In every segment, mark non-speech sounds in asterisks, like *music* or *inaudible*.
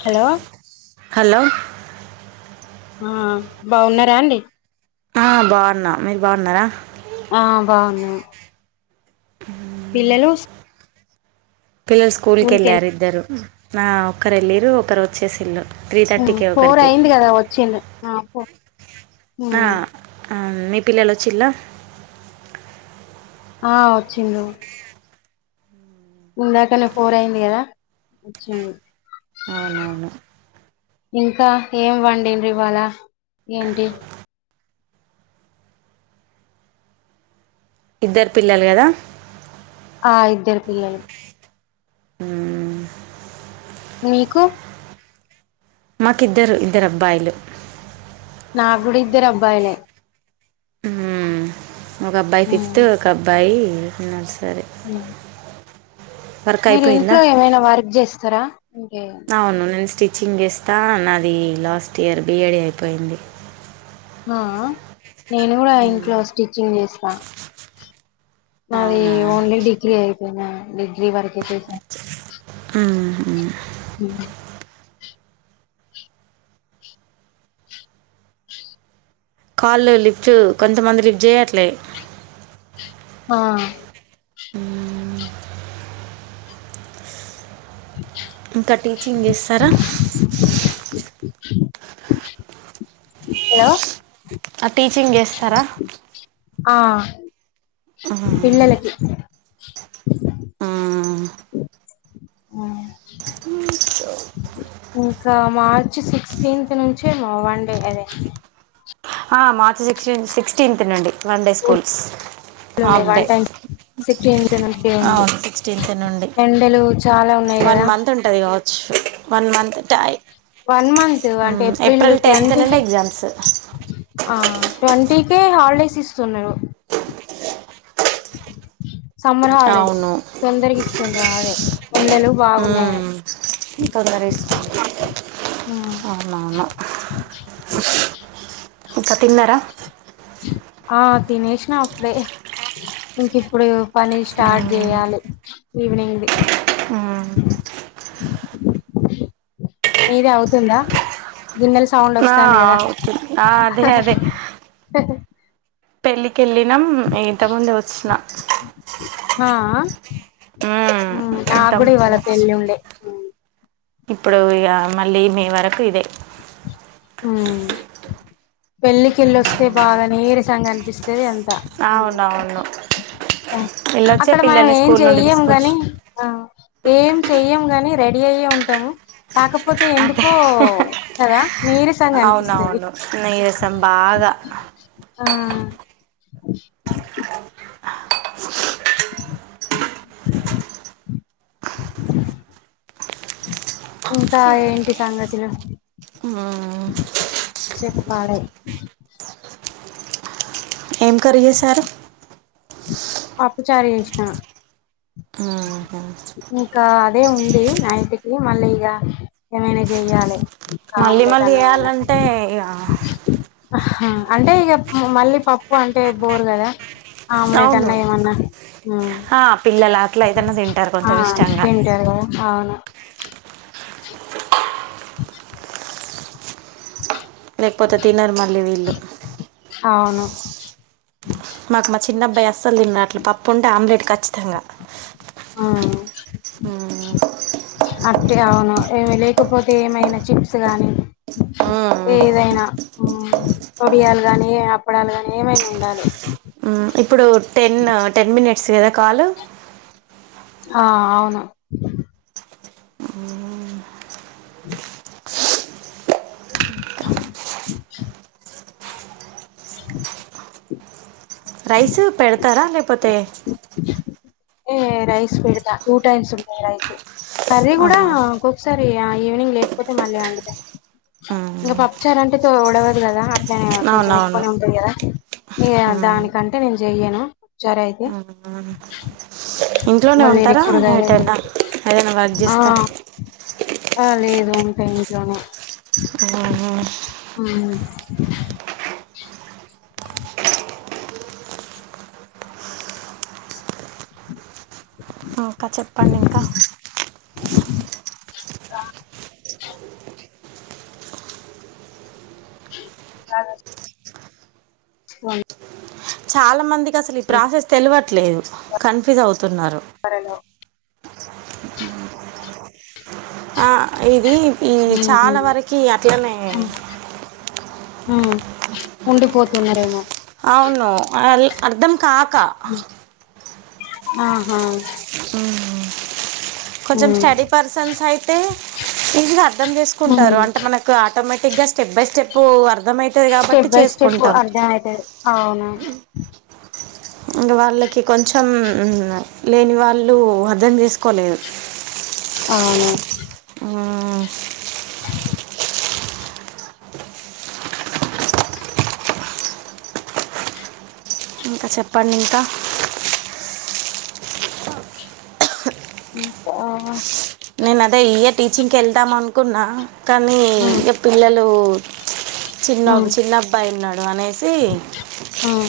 Hello hello ఆ బాగున్నారా అండి ఆ బాగున్నా మీరు బాగున్నారా ఆ బాగున్నా హ ఇలో పిల్లలు స్కూల్కి వెళ్ళారు ఇద్దరు ఆ ఒకరెల్లిర్రు, ఒకరు వచ్చేసిల్లు. త్రీ ఉమ్, థర్టీకి ఫోర్ ఒకరికి అయింది కదా వచ్చిండు ఆ పో. ఉమ్ మ్ మీ పిల్లలొచ్చిల్లా? ఆ వచ్చిన్లు. ఇందాకనే ఫోర్ అయింది కదా, వచ్చిన్రు. అవునవును. కా, ఏం వండిన్రు ఇవాళ ఏంటి? ఇద్దరు పిల్లలు కదా? ఆ, ఇద్దరు పిల్లలు. ఉమ్ మీకు? మాకిద్దరు, ఇద్దరు అబ్బాయిలు. నాక్కూడ ఇద్దరు అబ్బాయిలే. మ్మ్ ఒక అబ్బాయి ఫిఫ్త్, ఒక అబ్బాయి యి నర్స్ హా హ వర్క్ మీరు అయిపోయిందా ఇంట్లో ఏమైనా వర్క్ చేస్తరా ఇంకేమైన? చింగ్ ఇస్తా, నాది last year B E D అయిపోయింది. ఆ అహ్ నేను కూడ ఇంట్లో స్టిచ్చింగ్ చేస్ ట నాది అవునా ఓన్లీ డిగ్రీ అయిప్ నేన డిగ్రీ వరకే చేసా. ఉ హు ఉమ్ కాల్లు లిఫ్ట్, కొంతమంది లిఫ్ట్ చేయట్లే. ఆ ఇంకా టీచింగ్ చేస్తరా? *inaudible* హలో ఆ, టీచింగ్ చేస్తరా? ఆ పిల్లలకి అ ఇంకా మార్చ్ సిక్స్టీన్త్ నుంచే మా వన్ డే అదే. ఆ మార్చ్ సిక్స్టీన్ సిక్స్టీన్త్ నుండి వన్ డే స్కూల్ స్కూల్స్. ఉంది half day, one time sixteenth నుండి ఉంది అవును సిక్స్టీన్త్ నుండి. ఎండలు చాలా ఉన్నాయి వన్ కదా మంత్ ఉంటుందిగావచ్చు, వన్ మంత్ టై వన్ మంత్ అంటే ఏప్రిల్ టెన్త్ ట్వంటీ నుండి ఫిఫ్త్ ఎగ్జామ్స్ ఆ ట్వంటీ కే హాలిడేస్ ఇస్తున్నారు. *inaudible* సమ్మర్ హాలిడేస్ తొందరగా ఇస్తుంర్ర అదే ఎండలు బాగున్నాయని హ్ ఇది తొందర ఏసుకో అవునవును. ఇంకా తిన్నారా ఆ తినేసినా అప్పుడే ఇంక ఇప్పుడు పని స్టార్ట్ జేయాలి. ఈవెనింగ్ ది మీది అవుతుందా గిన్నెల స సౌండ్ ఆ వాస్తంది గాదా ఆ అదే అదే కెళ్ళినాం ఇంతముందే వోచ్చిన హా ఆ హ్ నా ఇంత గుడా ముందే ఇవాళ వచ్చి పెళ్ళి ఉండే ఇప్పుడు ఇక మళ్ళీ మే వరకు ఇదే ఉ పెళ్ళికేళ్ళి వోస్తే బాగా నీరసంగా అనిపిస్తది. అం త అవునవును హ్ వెళ్ళొచ్చే అక్కడ మనం పిల్లల్ని ఏం స్కూల్ నుండి చెయ్యము తీసుకొచ్చి గాని ఏం చెయ్యం గాని రెడీ అయ్యే ఉంటాము. కాకపోతే అదే ఎందుకు ఓ కదా నీరసంగా అనిపిస్తది అవునవును నీరసం బాగా ఆ ఇంకా ఏంటి సంగతులు మ్మ్. చెప్పలే ఏం కర్రి చేసారు. పప్పు చారూ చేసిన మ్మ్. ఇంకా అదే ఉంది. నైట్కి మళ్ళ ఇగా ఏమైనా చెయ్యాలి. ఇంకా మళ్ళీ ఆమ్లెట్ మళ్ళీ అన్నా చేయాన్లంటే ఇగా హా అంటే ఇగా మళ్ళీ పప్పు అంటే బోరు గాదా అవును ఉమ్ ఆ పిల్లలు అట్లా అయితనే తింటారు. ఆ కొంచెం ఇష్టంగా తింటారు గాద అవును ఓే లేకపోతే తినరు మళ్ళీ వీళ్ళు అవును మాకు మా చిన్నబ్బయ అసలు తినడు అట్లా పప్పు ఉంటే ఆమ్లెట్ ఖచ్చితంగా హ్ మ్మ్. అట్టే అవును ఏమి లేకపోతే ఏమైనా చిప్స్ గాని మ్మ్. ఏదైనా ఉ వొడియాలు గాని ఏ అప్పడాలు గాని ఏమైనా ఉండాలి. ఇప్పుడు టెన్ టెన్ మినిట్స్ కదా కాలు ఆ అవును అ ఓ రైస్ పెడతారా లేకపోతే ఏ రైస్ పోడుదా టూ టైస్ ఉంట రైస్ అరే కూడా ఆహా గప్సా ఈవినింగ్ లేకపోతే మళ్ళీ వందు ఇంకా ఉమ్, పప్పుచార్ అంటే ఉడవదు కదా కొంచెం అవునవును ఎక్కువ ఉంటంది కదా ఉమ్, దానికంటే నేను చెయ్యనుచరా అయితే ఇంట్లోనే ఇంకా వేరే ఉంటారా కూరగాయలు అయితే ఏటైనా అదైనా వర్క్ ఆ చేస్తాను ఆ లేదు ఉన్ టైంట్లోన గు అవును అక్క చెప్పండి ఇంకా రా ఆధార్ వన్ చాలా మంది కి అసలు ఈ ప్రాసెస్ తెలివద్ ట్లేదు కన్ఫ్యూజ్ అవు తున్నారు త్వరలో ఆ ఇది ఈ ఉహు చాలా వరికి అట్లనే ఆ ఉండిపోతున్నారేమో అవును అళ్ అర్ధం కాక ఆహా ఉహు కొంచెం ఉమ్ స్టడీ పర్సన్స్ అయితే ఇంగ అర్థం ఉమ్ చేసుకుంటారు అంటే మనకు ఆటోమే టిక్గా స్టెప్ బై స్టెప్పు అర్ స్టెప్ బై స్టెప్ అర్ధే అయతే అవునా ఇంకా వాళ్ళకి కొంచెం లేని వాళ్ళు అర్థం తీసుకోలేదు అవును ఆ ఇంకా చెప్పండి ఇంకా మ్మ్ పా నేను అదే ఇయర్ టీచింగ్కి వెళ్దాం అనుకున్నా కానీ ఉమ్ ఇక పిల్లలు చిన్న ఒక ఉమ్ చిన్నబ్బాయిన్నాడు అనేసి ఉమ్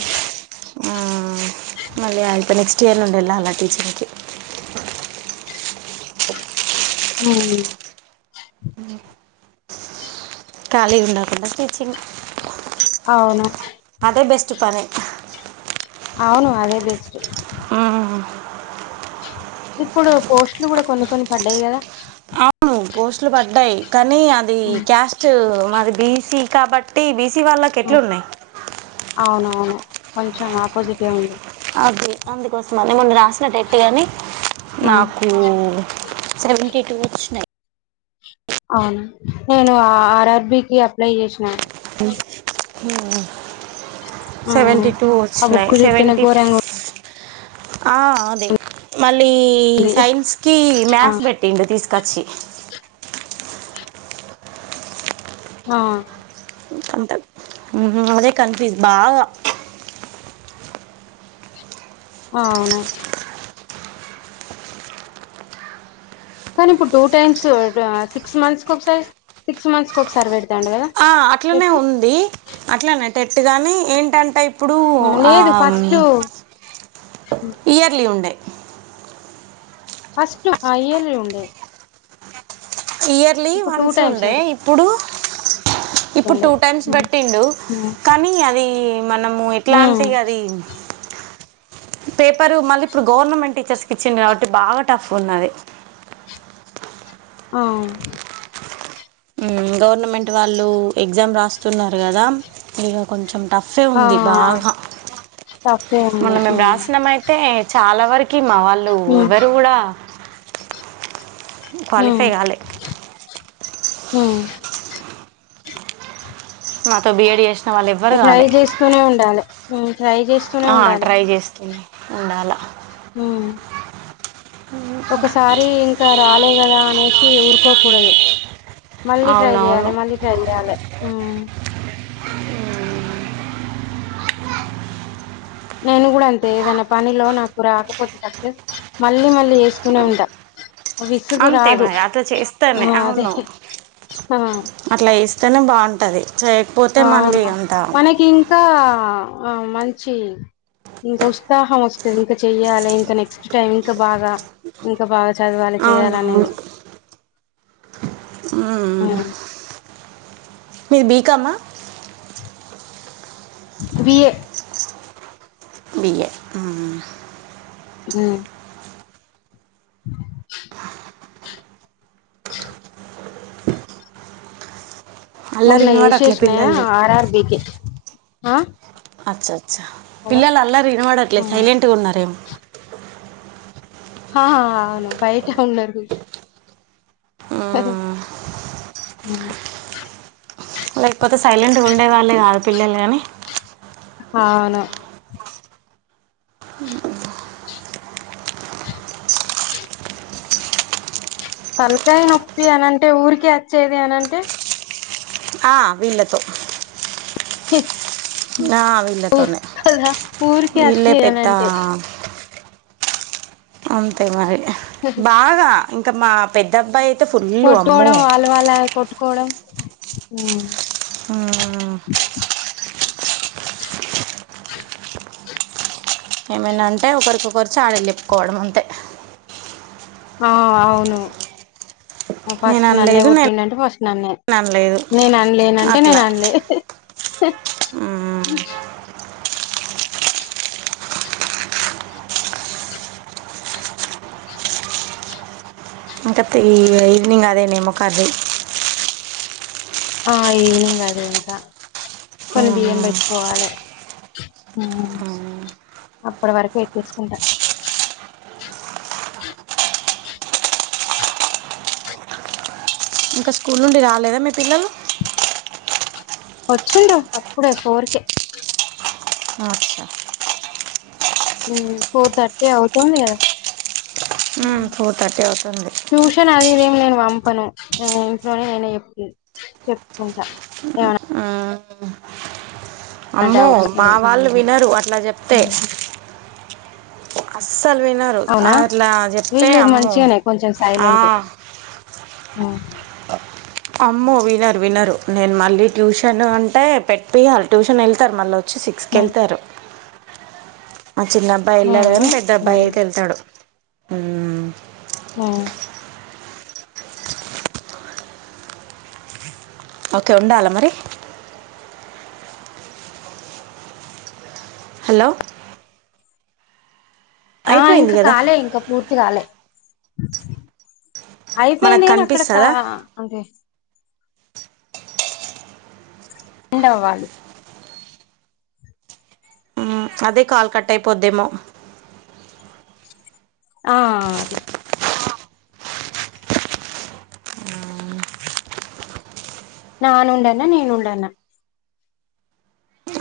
మ్మ్ మళ్ళీ అయితే నెక్స్ట్ ఇయర్ నుండి వెళ్ళాల టీచింగ్కి మ్మ్ ఖాళీ ఉండకుండా టీచింగ్ అవును అదే బెస్ట్ పనే అవును అదే బెస్ట్ మ్మ్ ఇప్పుడు పోస్టులు కూడా కొన్ని కొన్ని పడ్డాయి కదా అవు పోస్టులు పడ్డాయి కానీ అది ఉమ్ క్యాస్ట్ మరి బీసీ కబడ్డీ బీస్ సీ వాళకి ఉమ్ ఎట్లున్నాయి అవునవును కొంచెం ఆపోజిటె ఉంది అది అందుకోసమ మొన్న రాసిన టెట్టుగాని ఉమ్ నాకు సెవెంటీ టూ వచ్చినయి అవును నేను ఆర్ఆర్బికి అప్లై చేసినా మ్మ్ ఉమ్ సెవెంటీ టూ ఆ వచ్చినాయి బుక్ చూస్తేనే సెవెంటీ ఘోరంగా ఆ అదే మళ్ లీ ఉంది సైన్స్ కి ఆ మ్యాథ్స్ పెట్టి తీసుకు కచి ఆ అంతే మ్మ్ అదే కన్ఫ్యూజ్ బాగా అవును కానీ ఇప్పుడు టూ టైమ్స్ సిక్స్ మంత్స్ ఒకసారి సిక్స్ మంత్స్ కి ఒకసారి పెడుతు ఆ అట్లనే ఉంది అట్లనే టెట్టు కానీ ఏంటంటే ఇప్ ఇప్పుడు ఆ, లేదు ఫస్ట్ ఆ ఇయర్లీ ఉండే ఫస్ట్ అయ్యల్ ఉండె ఇయర్లీ వన్స్ టైమ్స్ ఉండే పెడతాండు ఇప్పుడు ఇప్పుడు టూ టైమ్స్ తండు పెట్టిండు కానీ అది మనము ఆ ఎట్లాంటి అది పేపరు మళ్ళీ ఇప్పుడు గవర్నమెంట్ టీచర్స్ కి ఇచ్చిడు కాబట్టి బాగా టఫ్ ఉన్నది ఆ ఉమ్ గవర్నమెంట్ వాళ్ళు ఎగ్జామ్ రాస్తున్నారు కదా ఇక కొంచెం టఫే ఆ ఉంది బాగా తప్పే మొన్న ఉంది మేము ఉమ్ రాసినామైతే చాలా వరకు మా వాళ్ళు ఎవరు కూడా క్వాలిఫై కాలే ఆమ్ మాతో బిఎడి చేసి ట్రై చేస్తూనే ఉండాలి ఉమ్ ట్రై చేస్తూనే ఆ ట్రై చేస్తున్నా ఉండాల హమ్ ఒకసారి ఇంకా రాలే కదా అనేసి ఊరుకోకూడదు మళ్ళీ ట్రై చెయాలి అవునవును మళ్ళీ ట్రై చెయాలి ఉమ్ ఉమ్ నేను కూడా అంతే ఏదైనా పనిలో నాకు రాకపోతే తప్పే మళ్ళీ మళ్ళీ చేస్తూనే ఉంటా విసుగు అంతే రాదు మరి అట్లా ఆ చేస్తానే అదే అవును ఆ అట్లా చేస్తానే బాగుంటది చేయకపోతే అవును మళ్ళీ అంత మనకి ఇంకా ఆ మంచి ఇంకా ఉత్సాహం వస్తుంది ఇంకా చెయ్యాలి ఇంకా నెక్స్ట్ టైమ్ ఇంకా బాగా ఇంకా బాగా చదవాలి చేయాలనేది అమ్ మీరు బీకాం మా బి ఏ బి ఏ ఉమ్ హమ్ అల్లరి మొన్న వినబడట్లే ఏసేషన పిల్లలది ఆర్ఆర్బీకి ఆ అచ్చ హలో పిల్లలు అల్లరి వినబడట్లేదు సైలెంట్ గా ఉన్నారేమో ఆ అవును బయట ఉన్నారు మ్మ్. ఉమ్ లైక్ పోతే సైలెంట్ గ ఉండే వాళ్ళే కాద్. పిల్లలు గాని. ఆవును చు తలకాయి నొప్పి అనంటే ఊరికే అచ్చేది అనంటే. ఆ వీళ్ళతో. హి ఆ, ఊ వీళ్ళతోనే కదా ఊరికే వీళ్ళే అచ్చేది పెద్ద అనంటే. అంతే మరి బాగా ఇంకా మా పెద్దబ్బాయి పొట్టోడు వాళ్ళ వాళ్లే కొట్టుకోవడం. అవును హా ఏమైనా అంటే ఒకరికి ఒకరు చాడీలుచెప్పుకోవడం అంతే. ఆ అవును. నేను ఫస్ట్ నన్నే అనలేదు కొట్టిండు అంటే ఫస్ట్ నన్నే. నేను అనలేదు నేను అనలేనంటే అట్లా నేను అనలే. మ్మ్. ఇంకా త్రీ అయ్యింది ఇంగా అదేనేమో కర్రీ. ఆ ఈవెనింగ్ అదే ఇంకా కొన్ని బియ్యం పెట్టుకోవాలే. హూ అప్పటి వరకు ఎక్కించుకుంటా. ఇంకా స్కూల్ నుండి రాలేదా మీ పిల్లలు. వచ్చిండ్రు అప్పుడే ఫోర్కే. ఆ అచ్చా. హు ఫోర్ థర్టీ అవుతుంది కదా. ఫోర్ థర్టీ అవుతుంది ట్యూషన్ అది ఇది ఏమి లేదు. పంపను నేన్ ఇంట్లోనే నేనే చెప్ప చెప్పుకుంటా ఆ ఆ అమ్మో డౌట్స్ మా అడుగు వాళ్ళు వినరు అట్లా చెప్తే. స్ అస్సల్ వినరూ ఆ అవునా అట్లా చెప్తే వీళ్ళు అమ్మో మంచిగానే ఆ హు అమ్మో వినరు వినరు. నేను మళ్ళీ ట్యూషన్ అంటే పెట్టిపియ్యాలి ట్యూషన్ ఎళ్తరు మళ్ళొ చ్చి సిక్స్కి ఎళ్తారు. మా చిన్న అబ్బాయి ఎళ్ళడు గానీ పెద్దబ్బాయితే వెళ్తాడు. హూ అ ఓకే ఉండాలా మరి హాలో ఆ ఇంకా కదా కాలే ఇంకా పూర్తి కాలే మనకు అయిపెయింది కనీ అక్కడక్క కనిపిస్తుందా ఆ అంతే ండ్ వాళి ఉం అదే కాల్ కట్ట్ అయ్ పోద్దేమో ఆ అది నాను ఉండన నేను ఉండన్న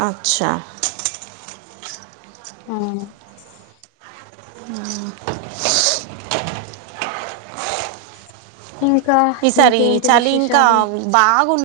అచ్చా ఉ ఇంకా ఈ సారి ఇంకేంటి చలి ఇంకా విశేషాలు బాగు